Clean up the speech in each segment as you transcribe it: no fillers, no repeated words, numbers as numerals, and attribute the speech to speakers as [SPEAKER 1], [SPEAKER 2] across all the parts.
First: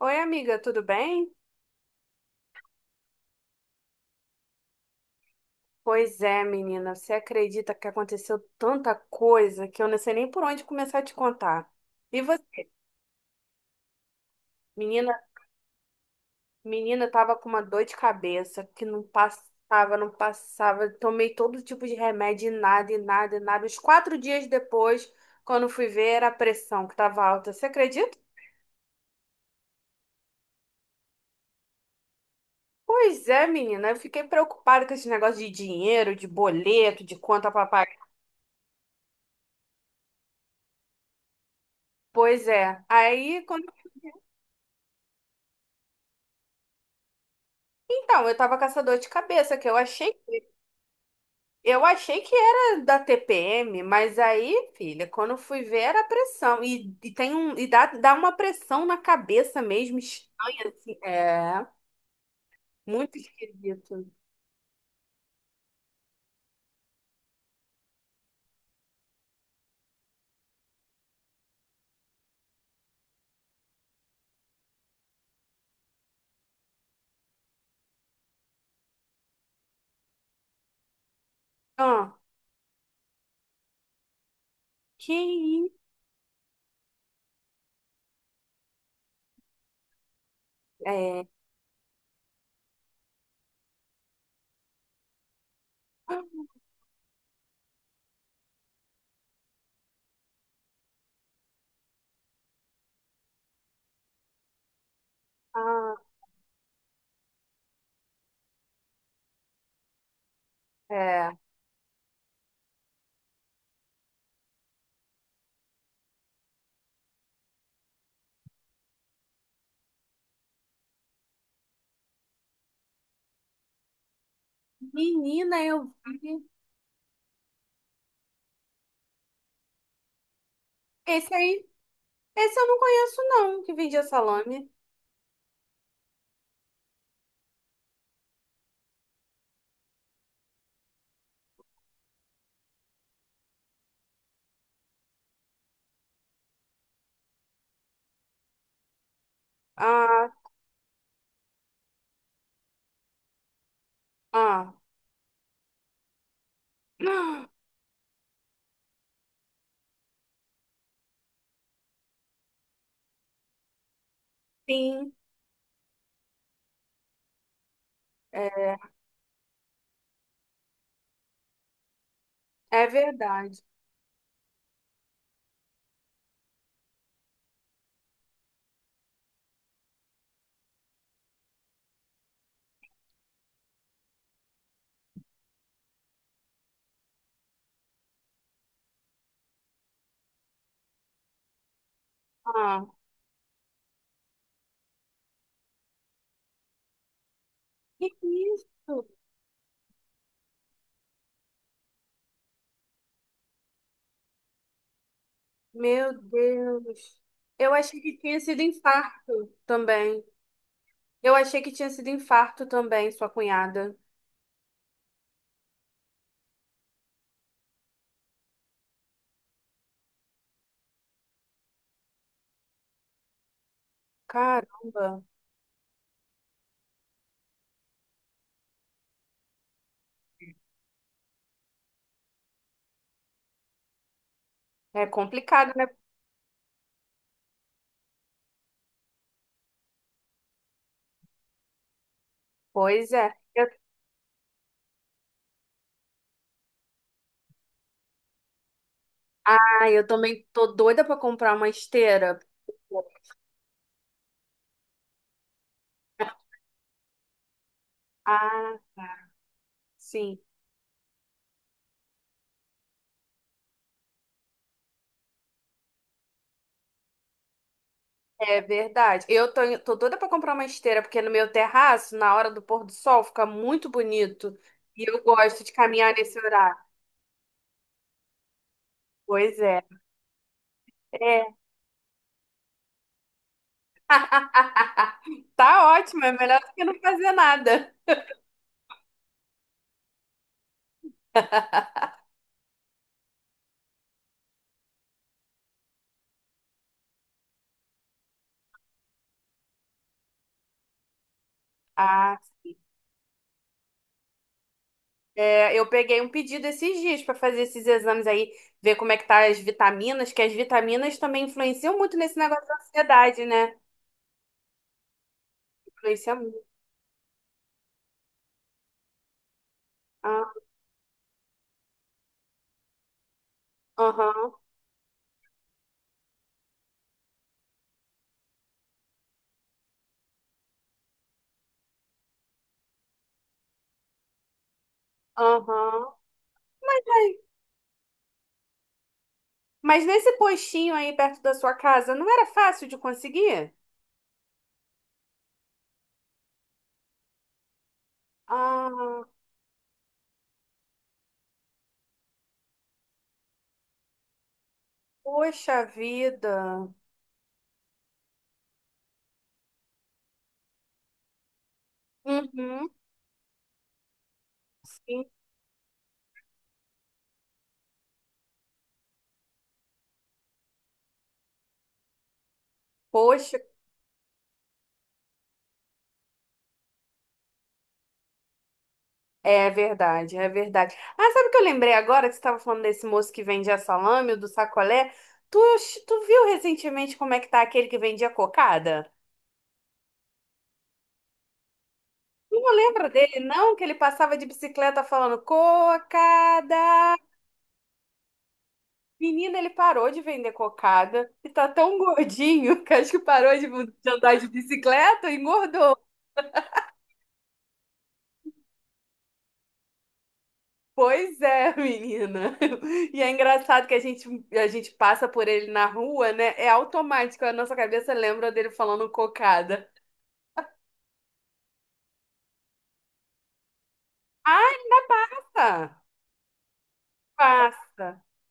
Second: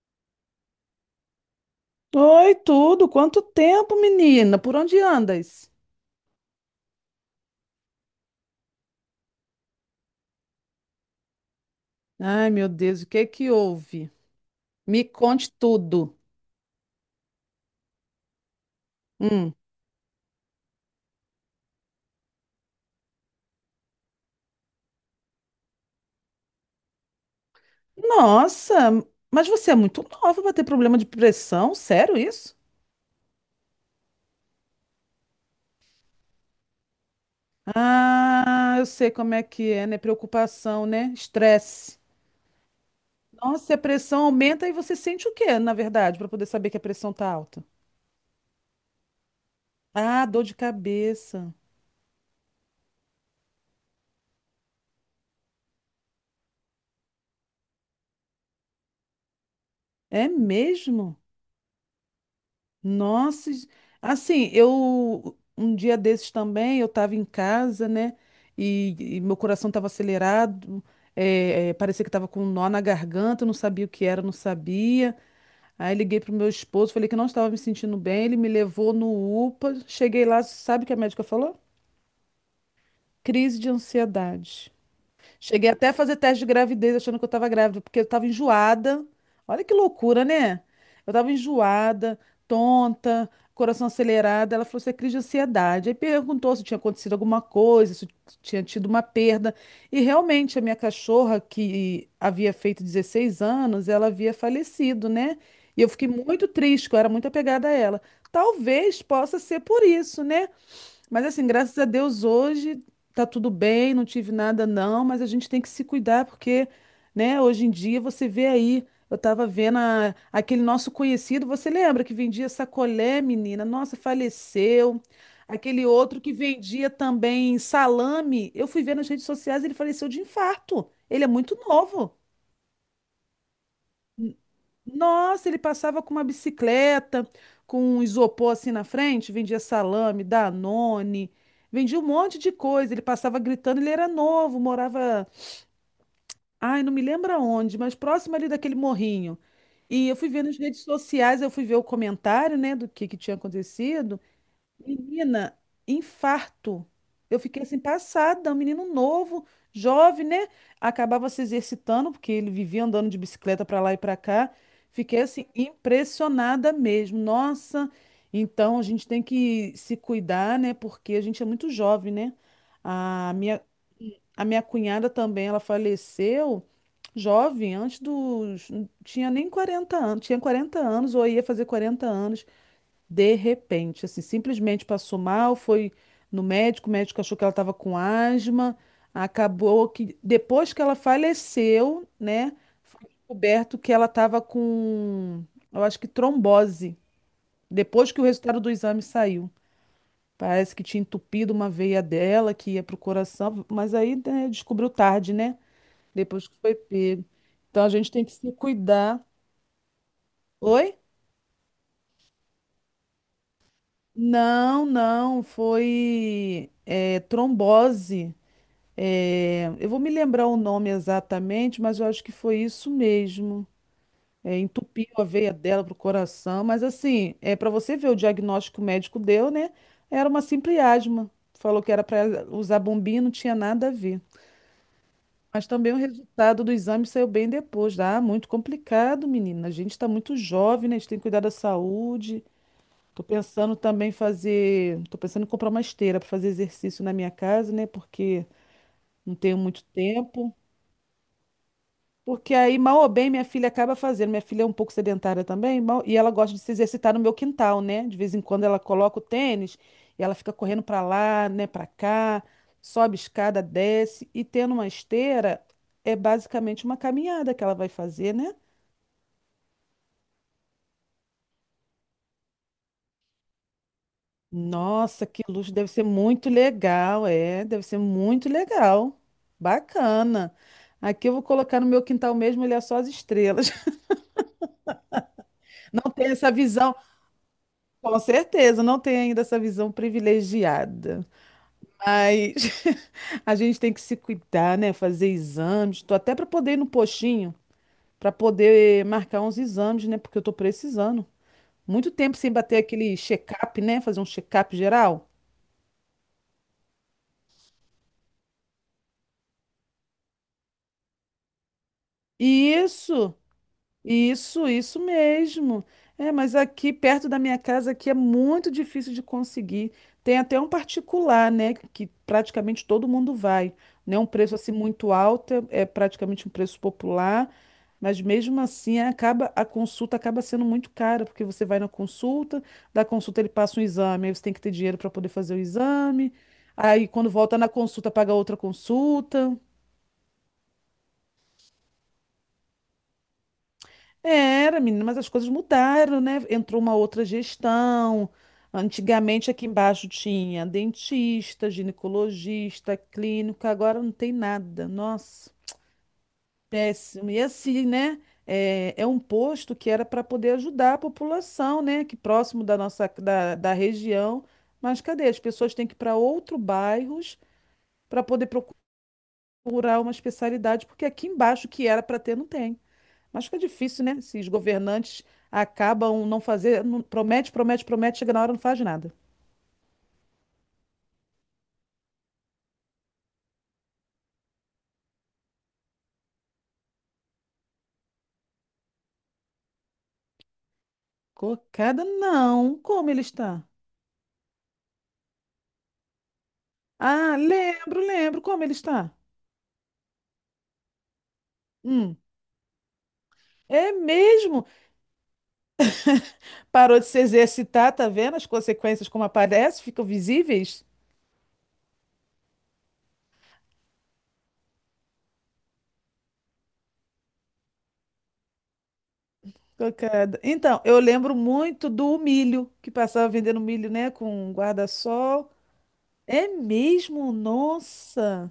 [SPEAKER 1] Oi, amiga, tudo bem?
[SPEAKER 2] Oi, tudo? Quanto tempo, menina? Por onde andas?
[SPEAKER 1] Pois é, menina, você acredita que aconteceu tanta coisa que eu não sei nem por onde começar a te contar. E
[SPEAKER 2] Ai,
[SPEAKER 1] você,
[SPEAKER 2] meu Deus, o que é que houve? Me
[SPEAKER 1] menina,
[SPEAKER 2] conte tudo.
[SPEAKER 1] menina tava com uma dor de cabeça que não
[SPEAKER 2] Hum.
[SPEAKER 1] passava, não passava. Tomei todo tipo de remédio e nada, e nada, e nada. Os quatro dias depois, quando fui ver, era a pressão que tava alta. Você acredita?
[SPEAKER 2] Nossa, mas você é muito nova para ter problema de pressão? Sério isso?
[SPEAKER 1] Pois é, menina, eu fiquei preocupada com esse negócio de dinheiro, de boleto, de conta pra pagar.
[SPEAKER 2] Ah, eu sei como é que é, né? Preocupação, né? Estresse.
[SPEAKER 1] Pois é. Aí, quando
[SPEAKER 2] Nossa, e a pressão aumenta e você sente o quê, na verdade, para poder saber que a pressão tá alta?
[SPEAKER 1] Então, eu tava caçador de cabeça, que
[SPEAKER 2] Ah, dor de cabeça.
[SPEAKER 1] eu achei que era da TPM, mas aí, filha, quando eu fui ver era pressão. E tem um, e dá, dá uma pressão na cabeça mesmo,
[SPEAKER 2] É
[SPEAKER 1] estranha, assim.
[SPEAKER 2] mesmo?
[SPEAKER 1] É, muito
[SPEAKER 2] Nossa,
[SPEAKER 1] esquisito.
[SPEAKER 2] assim, eu um dia desses também, eu estava em casa, né? E meu coração estava acelerado, parecia que estava com um nó na garganta, eu não sabia o que era, eu não sabia. Aí liguei pro meu esposo, falei que não estava me sentindo bem, ele me levou no UPA, cheguei lá, sabe o que a médica falou?
[SPEAKER 1] Ah,
[SPEAKER 2] Crise de ansiedade.
[SPEAKER 1] que
[SPEAKER 2] Cheguei
[SPEAKER 1] isso?
[SPEAKER 2] até a fazer teste de gravidez achando que eu estava grávida, porque eu estava enjoada. Olha que loucura, né? Eu
[SPEAKER 1] É,
[SPEAKER 2] estava enjoada, tonta, coração acelerado. Ela falou: Você é crise de ansiedade. Aí perguntou se tinha acontecido alguma coisa, se tinha tido uma perda. E realmente, a minha cachorra, que havia feito 16 anos, ela havia falecido, né? E eu
[SPEAKER 1] ah,
[SPEAKER 2] fiquei muito triste, que eu era muito apegada a ela. Talvez possa ser por isso, né? Mas
[SPEAKER 1] é.
[SPEAKER 2] assim, graças a Deus hoje tá tudo bem, não tive nada não, mas a gente tem que se cuidar porque, né, hoje em dia você vê aí, eu tava vendo aquele nosso conhecido, você lembra que vendia sacolé, menina? Nossa, faleceu.
[SPEAKER 1] Menina,
[SPEAKER 2] Aquele
[SPEAKER 1] eu
[SPEAKER 2] outro que
[SPEAKER 1] vi.
[SPEAKER 2] vendia também salame, eu fui ver nas redes sociais, ele faleceu de infarto. Ele é
[SPEAKER 1] Esse
[SPEAKER 2] muito
[SPEAKER 1] aí,
[SPEAKER 2] novo.
[SPEAKER 1] esse eu não conheço, não, que vendia salame.
[SPEAKER 2] Nossa, ele passava com uma bicicleta, com um isopor assim na frente, vendia salame, Danone, vendia um monte de coisa. Ele passava gritando, ele era novo, morava, ai, não me lembro aonde, mas próximo ali daquele morrinho. E eu fui
[SPEAKER 1] Ah,
[SPEAKER 2] ver nas redes sociais, eu fui ver o comentário, né, do que tinha acontecido.
[SPEAKER 1] ah.
[SPEAKER 2] Menina, infarto. Eu fiquei assim passada, um menino novo, jovem, né? Acabava se exercitando, porque ele vivia andando de bicicleta para lá e para cá.
[SPEAKER 1] Sim,
[SPEAKER 2] Fiquei assim impressionada mesmo. Nossa,
[SPEAKER 1] é
[SPEAKER 2] então a gente tem que se cuidar, né? Porque a gente é muito jovem, né?
[SPEAKER 1] é
[SPEAKER 2] A minha,
[SPEAKER 1] verdade.
[SPEAKER 2] a minha cunhada também, ela faleceu jovem, antes dos. Tinha nem 40 anos, tinha 40 anos ou ia fazer 40 anos. De repente, assim, simplesmente passou mal, foi no médico, o médico achou que ela estava com asma, acabou que depois que ela faleceu, né,
[SPEAKER 1] Ah,
[SPEAKER 2] foi descoberto que ela estava com, eu acho que trombose,
[SPEAKER 1] que
[SPEAKER 2] depois que o resultado
[SPEAKER 1] isso?
[SPEAKER 2] do exame saiu. Parece que tinha entupido uma veia dela que ia pro coração, mas aí, né, descobriu tarde, né?
[SPEAKER 1] Meu
[SPEAKER 2] Depois que foi
[SPEAKER 1] Deus.
[SPEAKER 2] pego.
[SPEAKER 1] Eu
[SPEAKER 2] Então a
[SPEAKER 1] achei
[SPEAKER 2] gente
[SPEAKER 1] que
[SPEAKER 2] tem que
[SPEAKER 1] tinha
[SPEAKER 2] se
[SPEAKER 1] sido
[SPEAKER 2] cuidar.
[SPEAKER 1] infarto também.
[SPEAKER 2] Oi?
[SPEAKER 1] Eu achei que tinha sido infarto também, sua cunhada.
[SPEAKER 2] Não, não, foi é, trombose. É, eu vou me lembrar o nome exatamente, mas eu acho que foi isso mesmo. É,
[SPEAKER 1] Caramba.
[SPEAKER 2] entupiu a veia dela pro coração, mas assim, é para você ver o diagnóstico que o médico deu, né? Era uma simples asma. Falou que era para usar bombinha, não tinha nada a ver.
[SPEAKER 1] É
[SPEAKER 2] Mas
[SPEAKER 1] complicado, né?
[SPEAKER 2] também o resultado do exame saiu bem depois. Ah, muito complicado, menina. A gente está muito jovem, né? A gente tem que cuidar da saúde.
[SPEAKER 1] Pois
[SPEAKER 2] Tô
[SPEAKER 1] é. Eu,
[SPEAKER 2] pensando também em fazer, tô pensando em comprar uma esteira para fazer exercício na minha casa, né? Porque não tenho muito
[SPEAKER 1] ah, eu também
[SPEAKER 2] tempo.
[SPEAKER 1] tô doida pra comprar uma esteira.
[SPEAKER 2] Porque aí, mal ou bem, minha filha acaba fazendo. Minha filha é um pouco sedentária também, e ela gosta de se exercitar no meu quintal, né? De vez em quando ela
[SPEAKER 1] Ah,
[SPEAKER 2] coloca o
[SPEAKER 1] tá,
[SPEAKER 2] tênis e ela
[SPEAKER 1] sim.
[SPEAKER 2] fica correndo pra lá, né, Pra cá, sobe escada, desce e tendo uma esteira é basicamente uma caminhada que ela vai fazer, né?
[SPEAKER 1] É verdade. Eu tô doida pra comprar uma esteira, porque no meu terraço, na hora do pôr do sol, fica muito bonito. E eu
[SPEAKER 2] Nossa, que
[SPEAKER 1] gosto
[SPEAKER 2] luxo,
[SPEAKER 1] de
[SPEAKER 2] deve ser
[SPEAKER 1] caminhar nesse
[SPEAKER 2] muito
[SPEAKER 1] horário.
[SPEAKER 2] legal, é, deve ser muito legal.
[SPEAKER 1] Pois é.
[SPEAKER 2] Bacana. Aqui eu vou
[SPEAKER 1] É.
[SPEAKER 2] colocar no meu quintal mesmo, ele é só as estrelas.
[SPEAKER 1] Tá
[SPEAKER 2] Não
[SPEAKER 1] ótimo,
[SPEAKER 2] tem
[SPEAKER 1] é
[SPEAKER 2] essa
[SPEAKER 1] melhor do que
[SPEAKER 2] visão.
[SPEAKER 1] não fazer nada.
[SPEAKER 2] Com certeza, não tem ainda essa visão privilegiada. Mas a gente tem que se cuidar, né? Fazer exames. Tô até para poder ir no postinho, para poder marcar uns exames, né? Porque eu tô precisando. Muito tempo
[SPEAKER 1] Ah.
[SPEAKER 2] sem bater aquele check-up, né? Fazer um check-up geral.
[SPEAKER 1] É, eu peguei um pedido esses dias para fazer esses exames aí, ver como é que tá as vitaminas, que as vitaminas também influenciam muito nesse negócio
[SPEAKER 2] E
[SPEAKER 1] da
[SPEAKER 2] Isso.
[SPEAKER 1] ansiedade, né?
[SPEAKER 2] Isso mesmo. É,
[SPEAKER 1] Influencia
[SPEAKER 2] mas
[SPEAKER 1] muito.
[SPEAKER 2] aqui perto da minha casa aqui é muito difícil de conseguir. Tem
[SPEAKER 1] Ah,
[SPEAKER 2] até um particular, né, que praticamente todo mundo vai, né? Um
[SPEAKER 1] aham,
[SPEAKER 2] preço assim muito alto, é praticamente um preço popular, mas mesmo assim acaba a consulta acaba sendo muito cara, porque você vai na consulta, da consulta ele passa um exame, aí você tem que ter dinheiro para poder fazer o
[SPEAKER 1] aham.
[SPEAKER 2] exame. Aí
[SPEAKER 1] Ai,
[SPEAKER 2] quando volta na consulta paga outra consulta.
[SPEAKER 1] mas nesse postinho aí perto da sua casa, não era fácil de conseguir?
[SPEAKER 2] Era, menina, mas as coisas mudaram, né? Entrou uma outra gestão.
[SPEAKER 1] Ah,
[SPEAKER 2] Antigamente aqui embaixo tinha dentista, ginecologista, clínica, agora não tem nada. Nossa,
[SPEAKER 1] poxa vida.
[SPEAKER 2] péssimo. E assim, né? É, é um posto que era para poder ajudar a população, né? Que próximo da
[SPEAKER 1] Uhum,
[SPEAKER 2] nossa da região. Mas
[SPEAKER 1] sim.
[SPEAKER 2] cadê? As pessoas têm que ir para outros bairros para poder procurar uma especialidade, porque aqui embaixo que era para ter, não tem. Mas
[SPEAKER 1] Poxa.
[SPEAKER 2] fica difícil, né? Se os governantes acabam não fazer, promete, promete, promete, chega na hora e não faz nada.
[SPEAKER 1] É verdade, é verdade. Ah, sabe o que eu lembrei agora que você estava falando desse moço que vendia salame, o do sacolé? Tu, tu viu recentemente como é que tá aquele que vendia cocada?
[SPEAKER 2] Cocada,
[SPEAKER 1] Tu não
[SPEAKER 2] não.
[SPEAKER 1] lembra
[SPEAKER 2] Como ele
[SPEAKER 1] dele,
[SPEAKER 2] está?
[SPEAKER 1] não? Que ele passava de bicicleta falando cocada.
[SPEAKER 2] Ah, lembro, lembro. Como ele está?
[SPEAKER 1] Menina, ele parou de vender cocada e tá tão
[SPEAKER 2] Hum.
[SPEAKER 1] gordinho que acho que parou de
[SPEAKER 2] É
[SPEAKER 1] de andar de
[SPEAKER 2] mesmo?
[SPEAKER 1] bicicleta e engordou.
[SPEAKER 2] Parou de se exercitar, tá vendo as consequências como aparecem, ficam visíveis?
[SPEAKER 1] Pois é, menina. E é engraçado que a gente passa por ele na rua, né? É automático, a nossa cabeça lembra dele falando cocada.
[SPEAKER 2] Cocada. Então, eu lembro muito do milho, que passava vendendo milho, né, com guarda-sol.
[SPEAKER 1] Passa,
[SPEAKER 2] É mesmo?
[SPEAKER 1] passa.
[SPEAKER 2] Nossa!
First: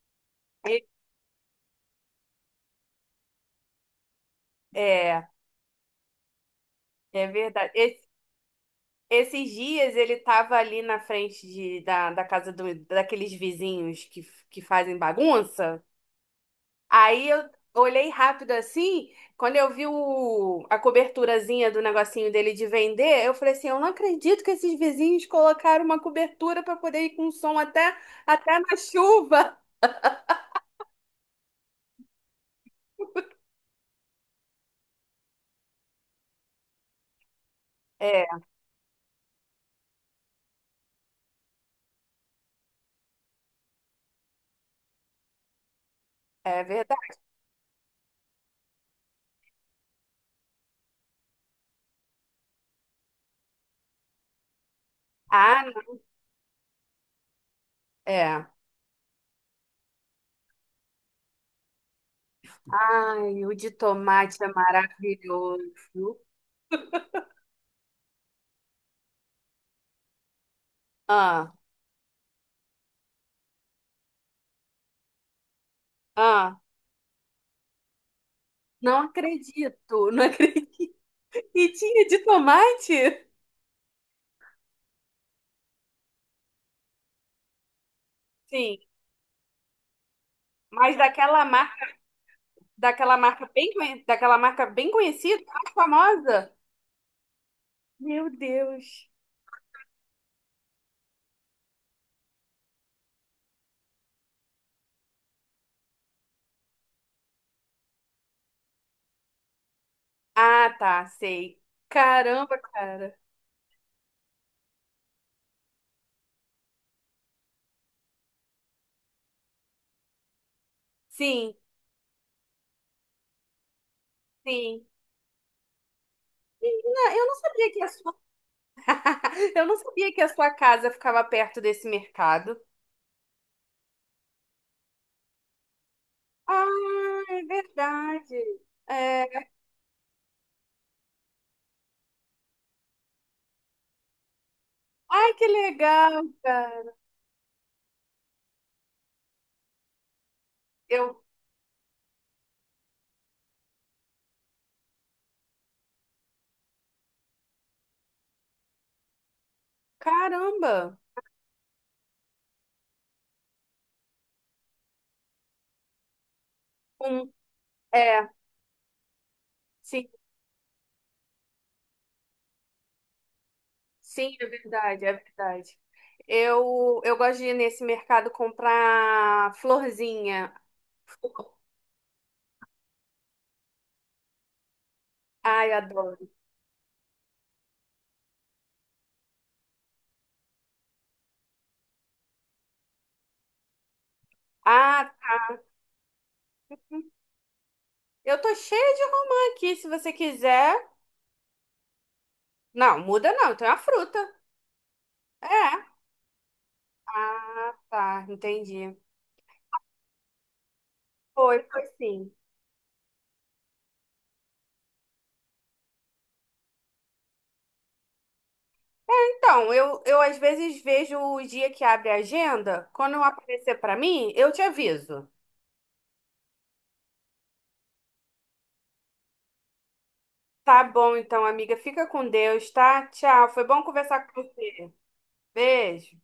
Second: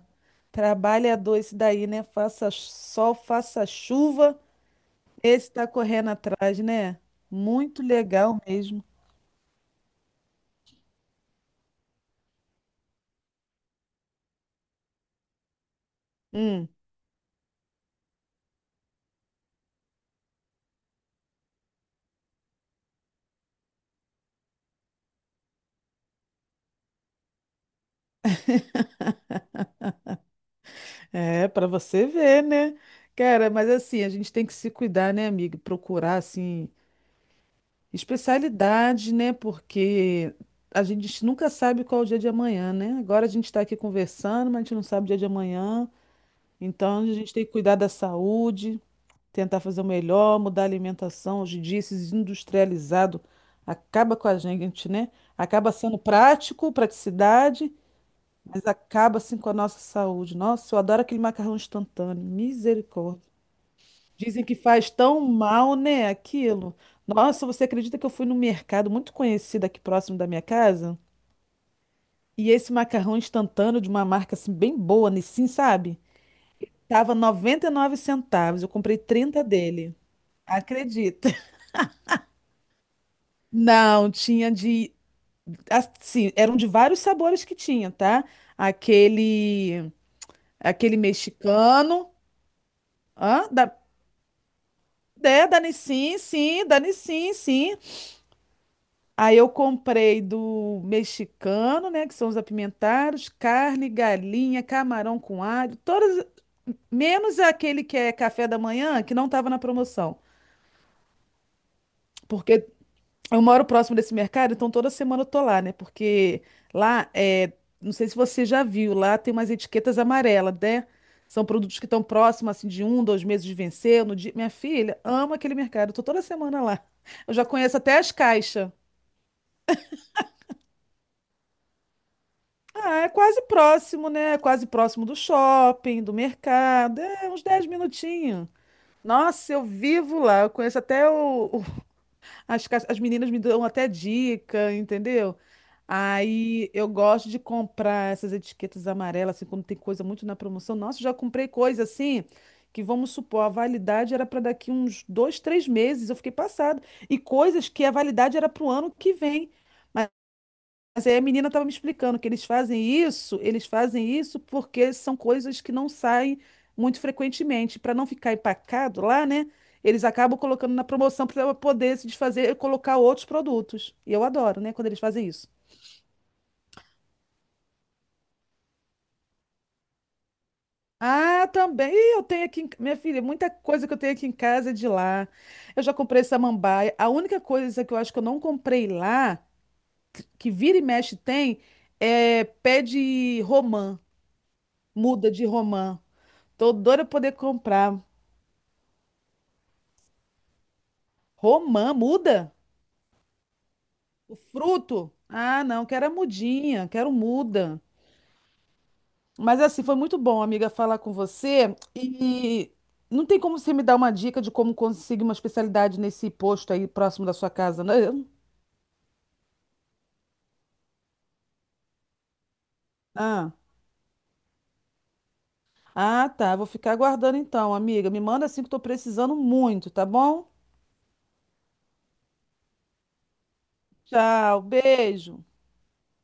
[SPEAKER 1] E-
[SPEAKER 2] Trabalhador esse daí, né? Faça sol, faça chuva.
[SPEAKER 1] é,
[SPEAKER 2] Esse tá correndo atrás, né?
[SPEAKER 1] é verdade.
[SPEAKER 2] Muito
[SPEAKER 1] Es-
[SPEAKER 2] legal mesmo.
[SPEAKER 1] esses dias ele tava ali na frente da casa do, daqueles vizinhos que fazem bagunça.
[SPEAKER 2] Hum,
[SPEAKER 1] Aí eu olhei rápido assim, quando eu vi o, a coberturazinha do negocinho dele de vender, eu falei assim, eu não acredito que esses vizinhos colocaram uma cobertura para poder ir com som até, até na chuva.
[SPEAKER 2] é, para você ver, né? Cara, mas assim, a gente tem que se cuidar, né, amiga? Procurar, assim,
[SPEAKER 1] É,
[SPEAKER 2] especialidade, né? Porque a gente nunca sabe qual é o dia de amanhã, né? Agora a gente está aqui conversando, mas a gente não sabe o dia de amanhã.
[SPEAKER 1] é
[SPEAKER 2] Então a
[SPEAKER 1] verdade.
[SPEAKER 2] gente tem que cuidar da saúde, tentar fazer o melhor, mudar a alimentação. Hoje em dia, esses industrializados acaba com a gente, né?
[SPEAKER 1] Ah,
[SPEAKER 2] Acaba sendo prático, praticidade.
[SPEAKER 1] é.
[SPEAKER 2] Mas acaba assim com a nossa saúde. Nossa, eu adoro aquele macarrão instantâneo. Misericórdia.
[SPEAKER 1] Ai, o de tomate
[SPEAKER 2] Dizem
[SPEAKER 1] é
[SPEAKER 2] que faz tão mal, né,
[SPEAKER 1] maravilhoso.
[SPEAKER 2] aquilo. Nossa, você acredita que eu fui no mercado muito conhecido aqui próximo da minha casa?
[SPEAKER 1] Ah,
[SPEAKER 2] E esse macarrão instantâneo de uma marca assim bem boa, Nissin, sabe?
[SPEAKER 1] ah,
[SPEAKER 2] Tava 99 centavos. Eu comprei
[SPEAKER 1] não
[SPEAKER 2] 30 dele.
[SPEAKER 1] acredito, não acredito.
[SPEAKER 2] Acredita?
[SPEAKER 1] E tinha de tomate?
[SPEAKER 2] Não, tinha de assim, eram de vários sabores que tinha, tá?
[SPEAKER 1] Sim,
[SPEAKER 2] Aquele
[SPEAKER 1] mas
[SPEAKER 2] aquele mexicano,
[SPEAKER 1] daquela marca
[SPEAKER 2] hã?
[SPEAKER 1] bem, conhe- daquela marca bem conhecida,
[SPEAKER 2] É, Dani
[SPEAKER 1] mais
[SPEAKER 2] Sim,
[SPEAKER 1] famosa.
[SPEAKER 2] sim, Dani Sim, sim.
[SPEAKER 1] Meu Deus.
[SPEAKER 2] Aí eu comprei do mexicano, né, que são os apimentados, carne, galinha, camarão com alho, todas, menos aquele que é café da manhã, que não estava na promoção.
[SPEAKER 1] Ah, tá, sei. Caramba,
[SPEAKER 2] Porque
[SPEAKER 1] cara.
[SPEAKER 2] eu moro próximo desse mercado, então toda semana eu tô lá, né? Porque lá é, não sei se você já viu, lá tem umas etiquetas amarelas, né? São
[SPEAKER 1] Sim,
[SPEAKER 2] produtos que estão próximos, assim, de um, dois meses de vencer. No dia... Minha
[SPEAKER 1] sim.
[SPEAKER 2] filha ama aquele mercado, eu tô toda semana lá.
[SPEAKER 1] Menina, eu
[SPEAKER 2] Eu
[SPEAKER 1] não
[SPEAKER 2] já
[SPEAKER 1] sabia
[SPEAKER 2] conheço
[SPEAKER 1] que a
[SPEAKER 2] até as
[SPEAKER 1] sua...
[SPEAKER 2] caixas.
[SPEAKER 1] eu não sabia que a sua casa ficava perto desse mercado.
[SPEAKER 2] Ah, é quase próximo, né? É Quase próximo do shopping, do mercado.
[SPEAKER 1] Ah,
[SPEAKER 2] É uns
[SPEAKER 1] é
[SPEAKER 2] 10
[SPEAKER 1] verdade.
[SPEAKER 2] minutinhos.
[SPEAKER 1] É...
[SPEAKER 2] Nossa, eu vivo lá. Eu conheço até as meninas me dão até dica,
[SPEAKER 1] Ai,
[SPEAKER 2] entendeu?
[SPEAKER 1] que legal,
[SPEAKER 2] Aí eu
[SPEAKER 1] cara.
[SPEAKER 2] gosto de comprar essas etiquetas amarelas, assim, quando tem coisa muito na promoção. Nossa, eu já
[SPEAKER 1] Eu,
[SPEAKER 2] comprei coisa assim, que vamos supor, a validade era para daqui uns dois, três meses. Eu fiquei passada. E coisas que a validade era para o ano que vem.
[SPEAKER 1] caramba.
[SPEAKER 2] Mas aí a menina estava me explicando que eles fazem isso porque são coisas que não saem muito
[SPEAKER 1] Um...
[SPEAKER 2] frequentemente. Para não
[SPEAKER 1] É,
[SPEAKER 2] ficar empacado lá, né? Eles
[SPEAKER 1] sim,
[SPEAKER 2] acabam colocando na promoção para poder se desfazer e colocar outros produtos. E eu
[SPEAKER 1] sim, é
[SPEAKER 2] adoro, né? Quando eles
[SPEAKER 1] verdade, é
[SPEAKER 2] fazem isso.
[SPEAKER 1] verdade. Eu gosto de ir nesse mercado comprar florzinha.
[SPEAKER 2] Ah, também. Ih, eu tenho aqui, minha filha, muita coisa que eu tenho aqui em casa é de lá.
[SPEAKER 1] Ai,
[SPEAKER 2] Eu já
[SPEAKER 1] adoro.
[SPEAKER 2] comprei samambaia. A única coisa que eu acho que eu não comprei lá, que vira e mexe tem, é pé de romã,
[SPEAKER 1] Ah,
[SPEAKER 2] muda de romã. Tô doida pra poder comprar.
[SPEAKER 1] eu tô cheia de romã aqui, se você quiser.
[SPEAKER 2] Romã, muda?
[SPEAKER 1] Não, muda não, tem uma fruta.
[SPEAKER 2] O fruto? Ah, não,
[SPEAKER 1] É.
[SPEAKER 2] quero a mudinha, quero
[SPEAKER 1] Ah,
[SPEAKER 2] muda.
[SPEAKER 1] tá, entendi.
[SPEAKER 2] Mas assim, foi muito bom, amiga, falar com
[SPEAKER 1] Foi,
[SPEAKER 2] você.
[SPEAKER 1] foi sim.
[SPEAKER 2] E não tem como você me dar uma dica de como conseguir uma especialidade nesse posto aí próximo da sua casa, não?
[SPEAKER 1] Então, eu às vezes vejo o dia que abre a agenda. Quando
[SPEAKER 2] Ah,
[SPEAKER 1] aparecer pra mim, eu te aviso.
[SPEAKER 2] ah, tá. Vou ficar aguardando então, amiga. Me manda assim que eu tô precisando muito, tá bom?
[SPEAKER 1] Tá bom, então, amiga. Fica com Deus, tá? Tchau. Foi bom conversar com
[SPEAKER 2] Tchau,
[SPEAKER 1] você.
[SPEAKER 2] beijo.
[SPEAKER 1] Beijo.